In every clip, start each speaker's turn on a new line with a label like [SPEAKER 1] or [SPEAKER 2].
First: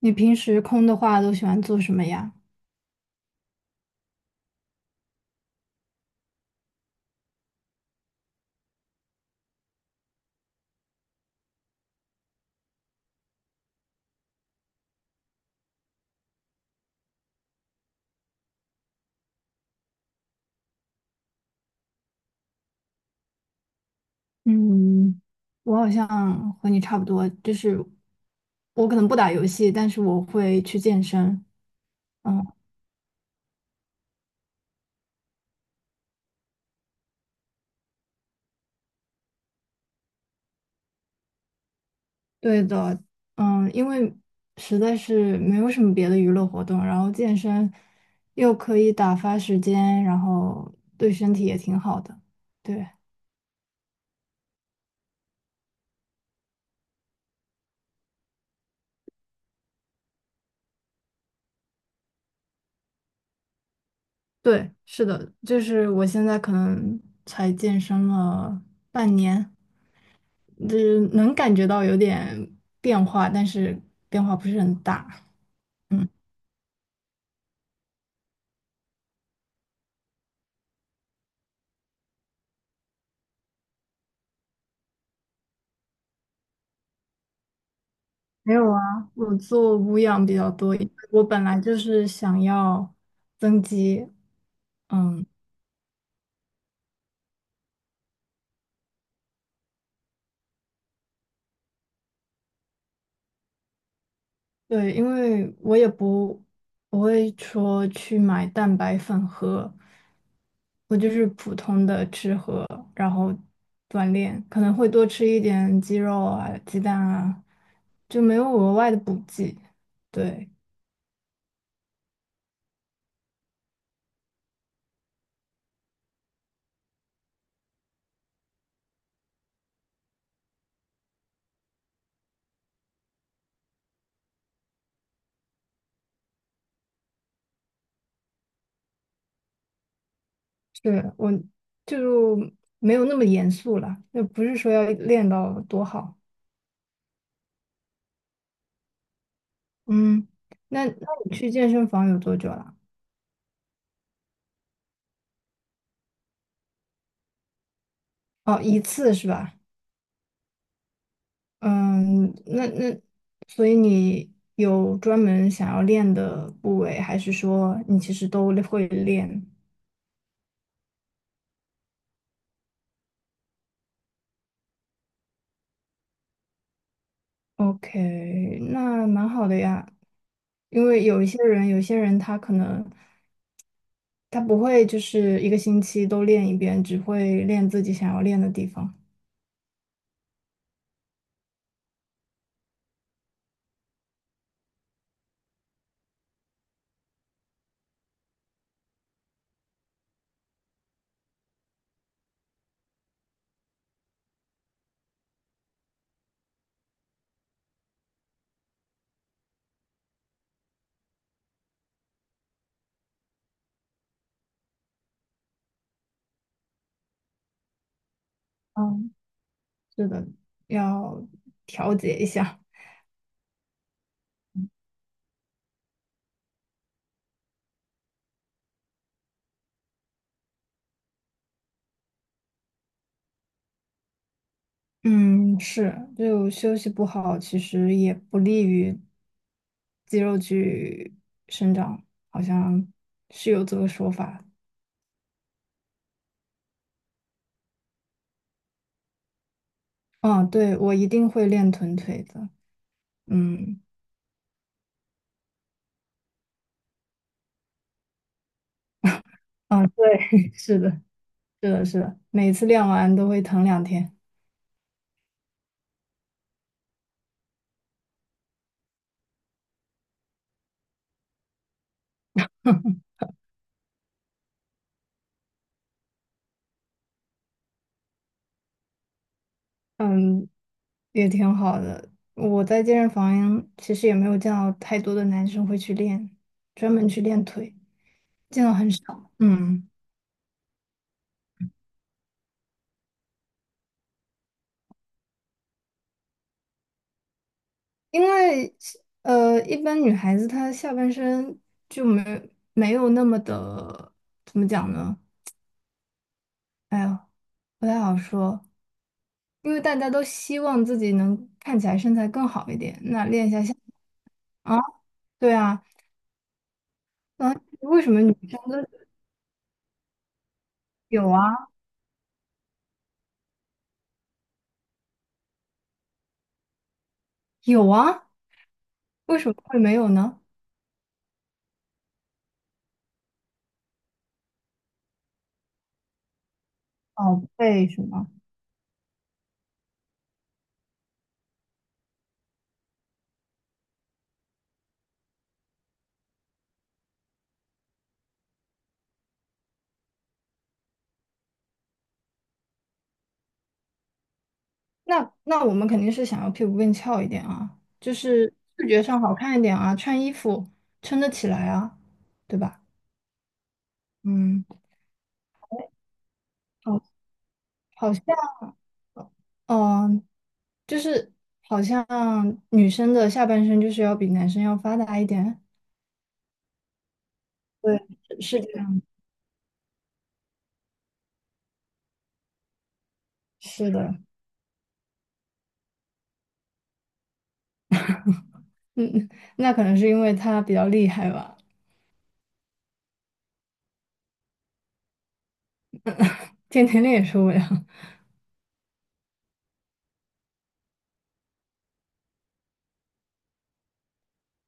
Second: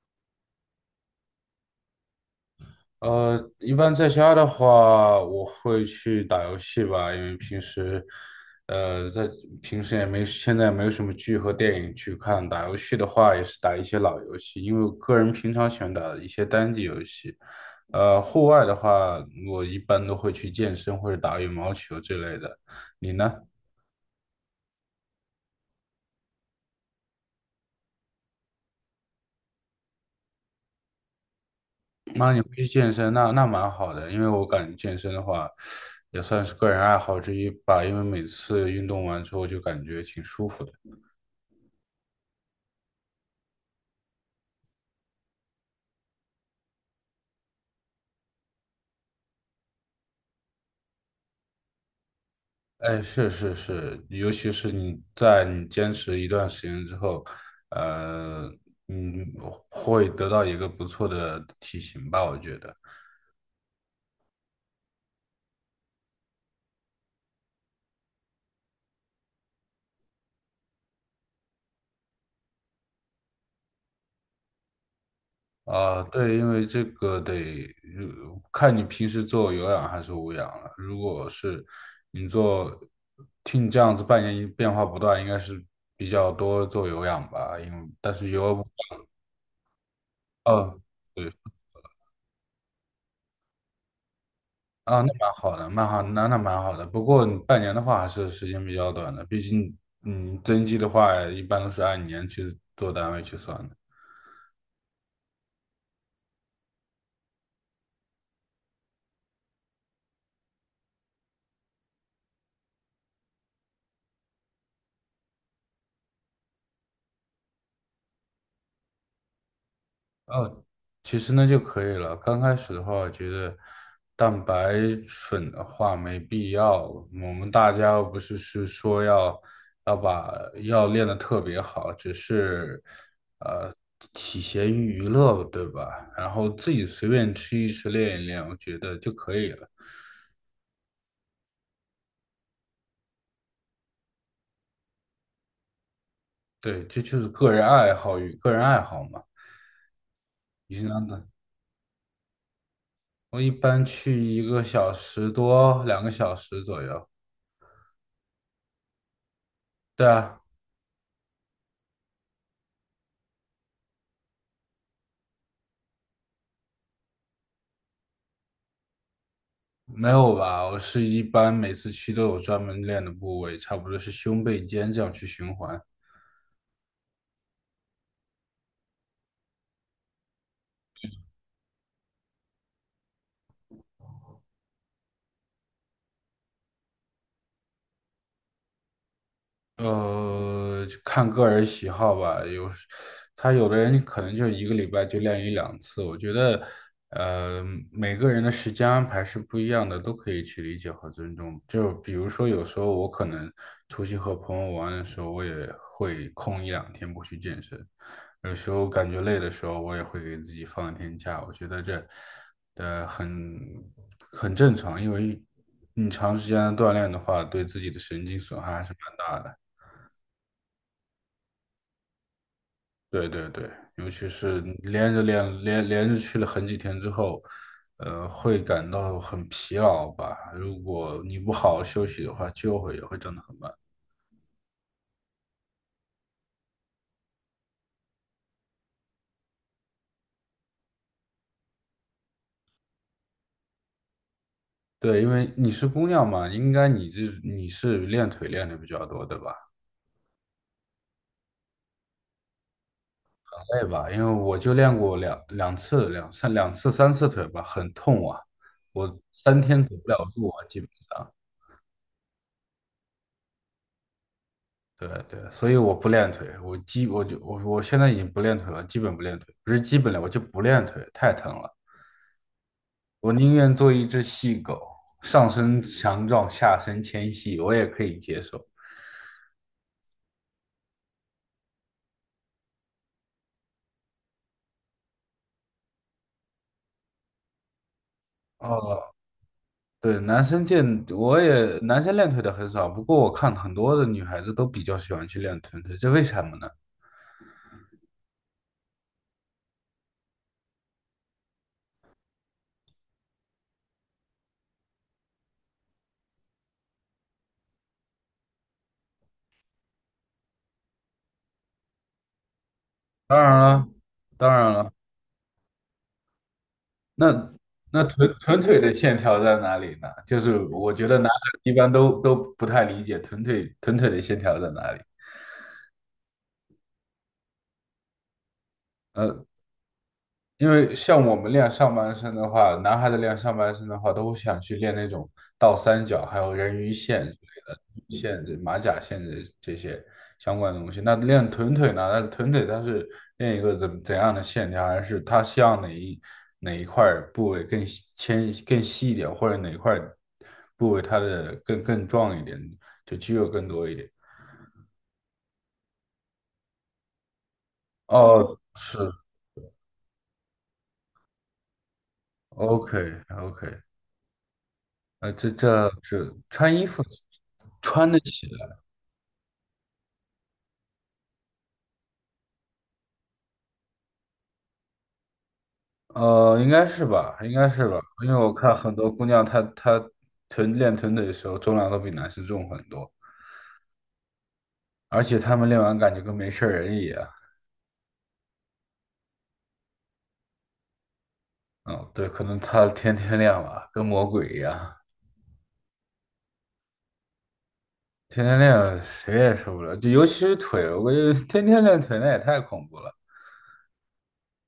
[SPEAKER 1] 你平时空的话都喜欢做什么呀？
[SPEAKER 2] 一般在家的话，我会去打游戏吧，因为平时，呃，在平时也没，现在没有什么剧和电影去看。打游戏的话，也是打一些老游戏，因为我个人平常喜欢打一些单机游戏。户外的话，我一般都会去健身或者打羽毛球之类的。你呢？
[SPEAKER 1] 嗯，我好像和你差不多，就是我可能不打游戏，但是我会去健身。
[SPEAKER 2] 那你
[SPEAKER 1] 嗯，
[SPEAKER 2] 会去健身，那蛮好的，因为我感觉健身的话，也算是个人爱好之一吧，因为每次运动完之后就感觉挺舒服的。
[SPEAKER 1] 对的，因为实在是没有什么别的娱乐活动，然后健身又可以打发时间，然后对身体也挺好的。对，
[SPEAKER 2] 哎，是是是，尤其是你坚持一段时间之后，呃，嗯，会得到一个不错的体型吧，我觉得。
[SPEAKER 1] 对，是的，就是我现在可能才健身了半年。就是能感觉到有点变化，但是变化不是很大。
[SPEAKER 2] 啊，
[SPEAKER 1] 嗯，
[SPEAKER 2] 对，因为这个得看你平时做有氧还是无氧了。如果是你做，听你这样子半年一变化不断，应该是比较多做有氧吧，因为但是
[SPEAKER 1] 没
[SPEAKER 2] 有，
[SPEAKER 1] 有啊，我做无氧比较多，
[SPEAKER 2] 哦，
[SPEAKER 1] 因为我本来就是想要增肌。
[SPEAKER 2] 啊，那
[SPEAKER 1] 嗯，
[SPEAKER 2] 蛮好的，蛮好，那蛮好的。不过你半年的话，还是时间比较短的，毕竟，增肌的话，一般都是按年去做单位去算的。
[SPEAKER 1] 对，因为我也不会说去买蛋白粉喝，我就是普通的吃喝，然后锻炼，可能会多吃一点鸡肉啊、鸡蛋啊，就没有额外的补剂。对。
[SPEAKER 2] 哦，其实那就可以了。刚开始的话，我觉得蛋白粉的话没必要。我们大家又不是说要要把练得特别好，只是呃体闲于娱乐，对吧？然后自己随便吃一吃，练一练，我觉得就可以了。
[SPEAKER 1] 是我就没有那么严肃了，就不是说要练到多好。
[SPEAKER 2] 对，这就是个人爱好与个人爱好嘛。
[SPEAKER 1] 嗯，
[SPEAKER 2] 你是
[SPEAKER 1] 那
[SPEAKER 2] 哪的？
[SPEAKER 1] 你去健身房有多久了？
[SPEAKER 2] 我一般去一个小时多，2个小时左右。
[SPEAKER 1] 哦，一次是吧？
[SPEAKER 2] 对啊。
[SPEAKER 1] 嗯，那所以你有专门想要练的部位，还是说你其实都会练
[SPEAKER 2] 没有吧？我是一般每次去都有专门练的部位，差不多是胸背肩这样去循环。
[SPEAKER 1] ？OK,那蛮好的呀。因为有一些人，有些人他可能他不会就是一个星期都练一遍，只会练自己想要练的地方。
[SPEAKER 2] 看个人喜好吧。有时他有的人可能就一个礼拜就练一两次。我觉得，呃，每个人的时间安排是不一样的，都可以去理解和尊重。就比如说，有时候我可能出去和朋友玩的时候，我也会空一两天不去健身。有时候感觉累的时候，我也会给自己放一天假。我觉得这，呃，很很正常，因为你长时间的锻炼的话，对自己的神经损害还是
[SPEAKER 1] 哦
[SPEAKER 2] 蛮大的。
[SPEAKER 1] 是的，要调节一下。
[SPEAKER 2] 对对对，尤其是连着去了很几天之后，会感到很疲劳吧。如果你不好好休息的话，就会也会长得很慢。
[SPEAKER 1] 嗯，是，就休息不好，其实也不利于肌肉去生长，好像是有这个说法。
[SPEAKER 2] 对，因为你是姑娘嘛，应该你是练腿练的比较多，对吧？
[SPEAKER 1] 嗯，对，我一定会练臀腿的。
[SPEAKER 2] 很
[SPEAKER 1] 嗯，
[SPEAKER 2] 累吧，因为我就练过两两次、两三两次、三次腿吧，很痛啊，我三天
[SPEAKER 1] 啊，
[SPEAKER 2] 走不了路
[SPEAKER 1] 对，
[SPEAKER 2] 啊，
[SPEAKER 1] 是
[SPEAKER 2] 基本
[SPEAKER 1] 的，
[SPEAKER 2] 上。
[SPEAKER 1] 是的，是的，每次练完都会疼两天。
[SPEAKER 2] 对对，所以我不练腿，我基我就我我现在已经不练腿了，基本不练腿，不是基本练，我就不练腿，太疼了。我宁愿做一只细狗，上身强壮，下身纤细，我也可以接受。
[SPEAKER 1] 嗯，也挺好的。我在健身房其实也没有见到太多的男生会去练，专门去练腿，见到很
[SPEAKER 2] 哦，
[SPEAKER 1] 少。嗯。
[SPEAKER 2] 对，男生健，我也男生练腿的很少，不过我看很多的女孩子都比较喜欢去练臀腿，这为什么呢？
[SPEAKER 1] 因为一般女孩子她下半身就没有那么的，怎么讲呢？哎呀，不太好说，因为大家都希望自己能看起来身材更好一点，那
[SPEAKER 2] 当
[SPEAKER 1] 练一
[SPEAKER 2] 然
[SPEAKER 1] 下下
[SPEAKER 2] 了，当然
[SPEAKER 1] 啊，
[SPEAKER 2] 了，
[SPEAKER 1] 对啊，
[SPEAKER 2] 那
[SPEAKER 1] 那为
[SPEAKER 2] 那
[SPEAKER 1] 什么女
[SPEAKER 2] 臀
[SPEAKER 1] 生
[SPEAKER 2] 臀
[SPEAKER 1] 都
[SPEAKER 2] 腿的线条在哪里呢？就是我觉得男
[SPEAKER 1] 有
[SPEAKER 2] 孩
[SPEAKER 1] 啊
[SPEAKER 2] 一般都不太理解臀腿的线条在哪里。
[SPEAKER 1] 有啊，为
[SPEAKER 2] 呃
[SPEAKER 1] 什么会没有呢？
[SPEAKER 2] 因为像我们练上半身的话，男孩子练上半身的话，都会想去练那种倒三角，还有人鱼线之类
[SPEAKER 1] 哦，
[SPEAKER 2] 的，
[SPEAKER 1] 为什
[SPEAKER 2] 鱼
[SPEAKER 1] 么？
[SPEAKER 2] 线、这马甲线的这些相关的东西。那练臀腿呢？那臀腿它是练一个怎样的线条，还是它希望哪一块部位更细一点，或者哪一块部位它的更壮一点，就肌肉更多一点？
[SPEAKER 1] 那我们肯定是想要屁股更翘一点啊，就是
[SPEAKER 2] 哦，
[SPEAKER 1] 视
[SPEAKER 2] 是。
[SPEAKER 1] 觉上好看一点啊，穿衣服撑得起来啊，对吧？
[SPEAKER 2] OK， OK。
[SPEAKER 1] 嗯。
[SPEAKER 2] 这是穿衣
[SPEAKER 1] 哦
[SPEAKER 2] 服穿
[SPEAKER 1] 好
[SPEAKER 2] 得
[SPEAKER 1] 像，
[SPEAKER 2] 起。
[SPEAKER 1] 嗯，就是好像女生的下半身就是要比男生要发达一点。
[SPEAKER 2] 应该是吧，应该是吧，
[SPEAKER 1] 对，
[SPEAKER 2] 因为我
[SPEAKER 1] 是的，
[SPEAKER 2] 看很多姑娘她练臀腿的时候，重量都比男生重很多，
[SPEAKER 1] 是的，
[SPEAKER 2] 而且她们练完感觉跟没事儿人一样。
[SPEAKER 1] 嗯，那可能是因为他比较厉害吧，
[SPEAKER 2] 嗯，对，可能她 天天练吧，跟魔鬼一样，
[SPEAKER 1] 天天练也受不了。
[SPEAKER 2] 天天练谁也受不了，就尤其是腿，我感觉天天练腿那也太恐怖了。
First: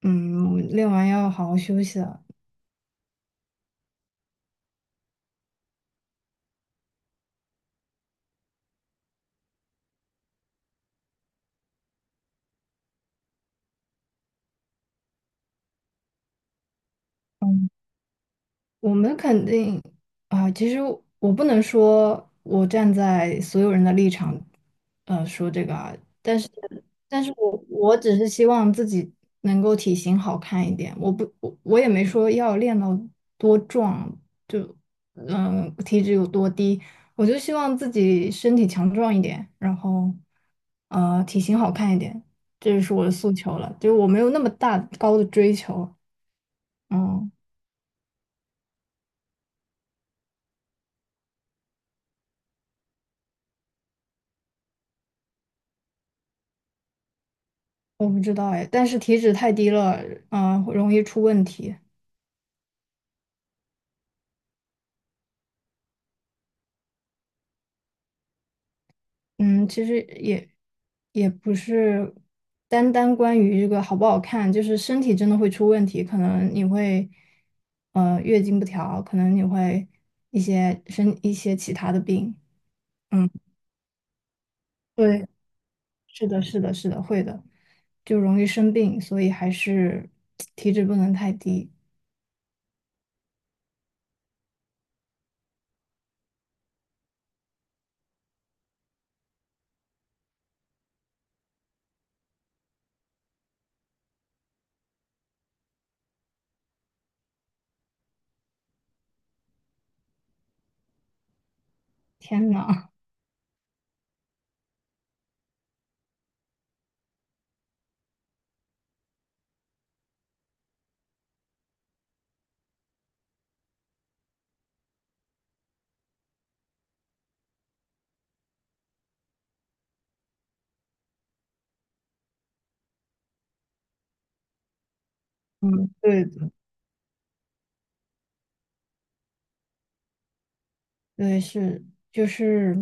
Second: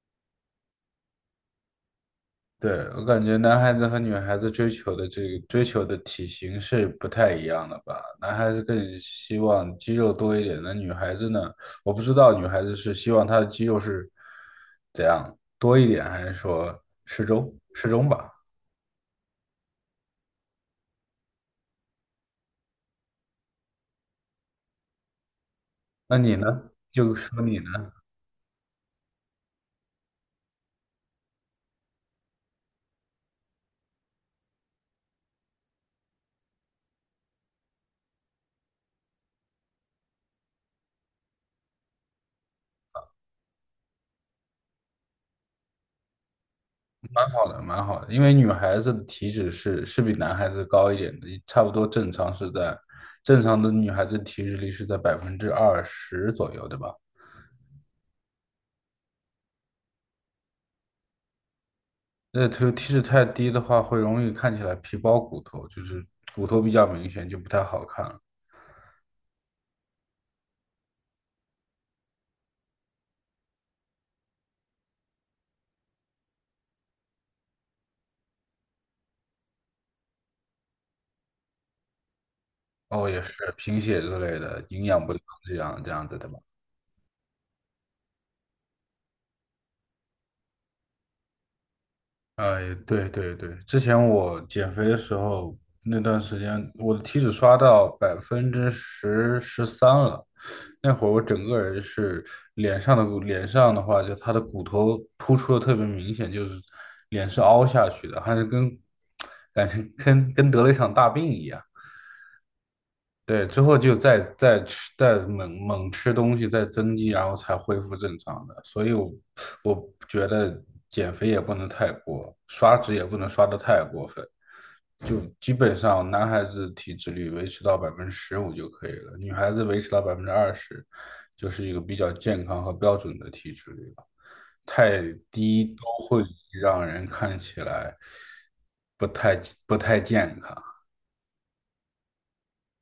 [SPEAKER 1] 嗯，我们练完要好好休息了。
[SPEAKER 2] 对，我感觉男孩子和女孩子追求的体型是不太一样的吧？男孩子更希望肌肉多一点，那女孩子呢？我不知道女孩子是希望她的肌肉是怎样多一点，还是说
[SPEAKER 1] 嗯
[SPEAKER 2] 适中吧？
[SPEAKER 1] 我们肯定啊，其实我不能说我站在所有人的立场，说这个啊，
[SPEAKER 2] 那你
[SPEAKER 1] 但是，
[SPEAKER 2] 呢？就
[SPEAKER 1] 但是
[SPEAKER 2] 说你
[SPEAKER 1] 我
[SPEAKER 2] 呢，
[SPEAKER 1] 我只是希望自己能够体型好看一点，我不我我也没说要练到多壮，就嗯体脂有多低，我就希望自己身体强壮一点，然后体型好看一点，这就是我的诉求了，就是我没有那么大高的追求，
[SPEAKER 2] 蛮
[SPEAKER 1] 嗯。
[SPEAKER 2] 好的，蛮好的，因为女孩子的体脂是比男孩子高一点的，差不多正常的女孩子体脂率是在百分之二十左右，对吧？
[SPEAKER 1] 我不知道哎，但是体脂太低了，嗯、容易出问题。
[SPEAKER 2] 那体脂太低的话，会容易看起来皮包骨头，就是骨头比较明显，就不太好看了。
[SPEAKER 1] 嗯，其实也也不是单单关于这个好不好看，就是身体真的会出问题，可能你会月经不调，可能你会一些其他的病。
[SPEAKER 2] 哦，也
[SPEAKER 1] 嗯，
[SPEAKER 2] 是贫血之类的，营养不良
[SPEAKER 1] 对，
[SPEAKER 2] 这样子
[SPEAKER 1] 是
[SPEAKER 2] 的吧？
[SPEAKER 1] 的，是的，是的，会的，就容易生病，所以还是体脂不能太低。
[SPEAKER 2] 哎，对对对，之前我减肥的时候，那段时间我的体脂刷到百分之十三了，那会儿我整个人是脸上的话，就他的骨头突出的特别明显，就是脸是凹下去的，还是跟感觉跟得了一场大病一样。
[SPEAKER 1] 天呐，
[SPEAKER 2] 对，之后就再吃，再猛吃东西，再增肌，然后才恢复正常的。所以我，我觉得减肥也不能太过，刷脂也不能刷的太过分。就基本上男孩子体脂率维持到15%就可以了，女孩子维持到百分之二十，就是一个比较健康和标准的体脂率了。太低
[SPEAKER 1] 嗯，
[SPEAKER 2] 都会
[SPEAKER 1] 对
[SPEAKER 2] 让人看起来不太不太健康。
[SPEAKER 1] 对，是，就是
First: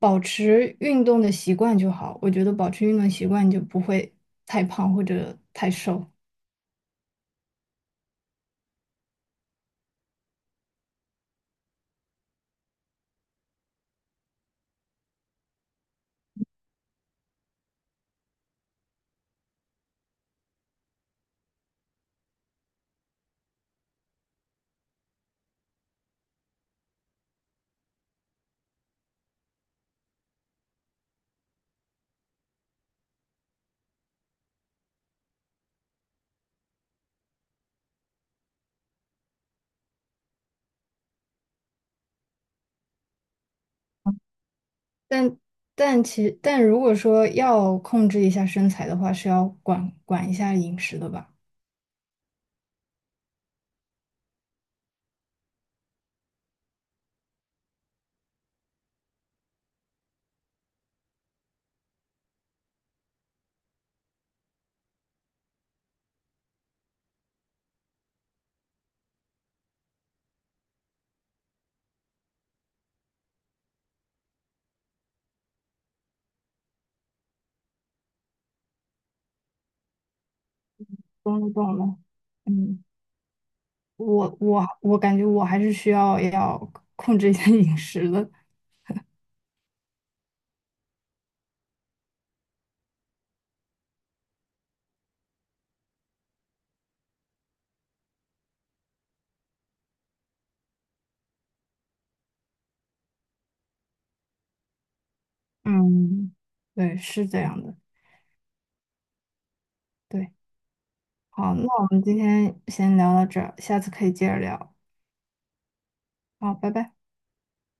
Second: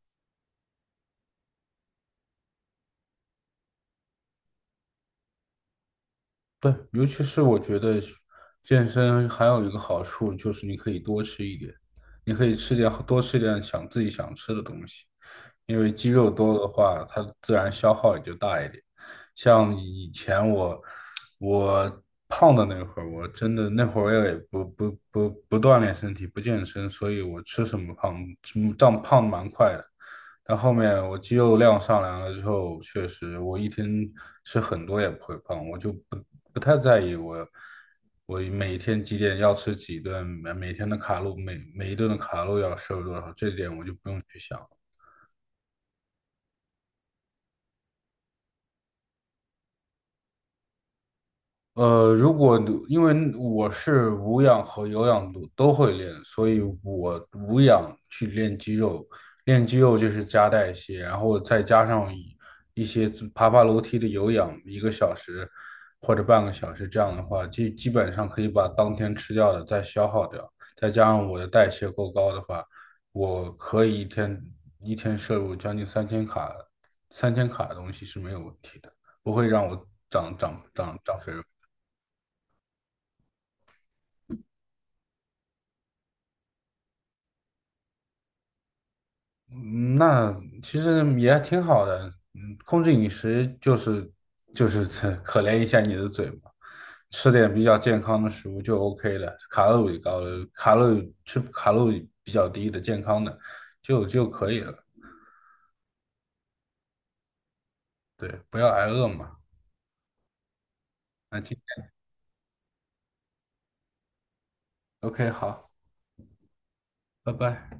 [SPEAKER 1] 保持运动的习惯就好。我觉得保持运动习惯，你就不会太胖或者太瘦。
[SPEAKER 2] 对，尤其是我觉得健身还有一个好处就是你可以多吃一点，你可以多吃点想自己想吃的东西。因为肌肉多的话，它自然消耗也就大一点。像以前我胖的那会儿，我真的那会儿也不锻炼身体，不健身，所以我吃什么胖，长胖得蛮快的。但后面我肌肉量上来了之后，确实我一天吃很多也不会胖，我就不太在意我每天几点要吃几顿，每天的卡路每一顿的卡路要摄入多少，这点我就不用去想了。
[SPEAKER 1] 但但如果说要控制一下身材的话，是要管一下饮食的吧？
[SPEAKER 2] 呃，如果因为我是无氧和有氧都会练，所以我无氧去练肌肉，练肌肉就是加代谢，然后再加上一些爬楼梯的有氧，一个小时或者半个小时，这样的话，基本上可以把当天吃掉的再消耗掉，再加上我的代谢够高的话，我可以一天摄入将近三千卡，三千卡的东西是没有问题的，不会让我长肥
[SPEAKER 1] 懂
[SPEAKER 2] 肉。
[SPEAKER 1] 了，懂了。嗯，我感觉我还是需要控制一下饮食的。
[SPEAKER 2] 嗯那其实也挺好的。嗯，控制饮食就是可怜一下你的嘴嘛，吃点比较健康的食物就 OK 了，卡路里高的，卡路里比较低的健康的就可以了。
[SPEAKER 1] 嗯，对，是这样的。
[SPEAKER 2] 对，不要挨饿嘛。
[SPEAKER 1] 对，
[SPEAKER 2] 那
[SPEAKER 1] 好，
[SPEAKER 2] 今
[SPEAKER 1] 那
[SPEAKER 2] 天
[SPEAKER 1] 我们今天先聊到这儿，下次可以接着聊。
[SPEAKER 2] OK 好，
[SPEAKER 1] 好，拜拜。
[SPEAKER 2] 拜拜。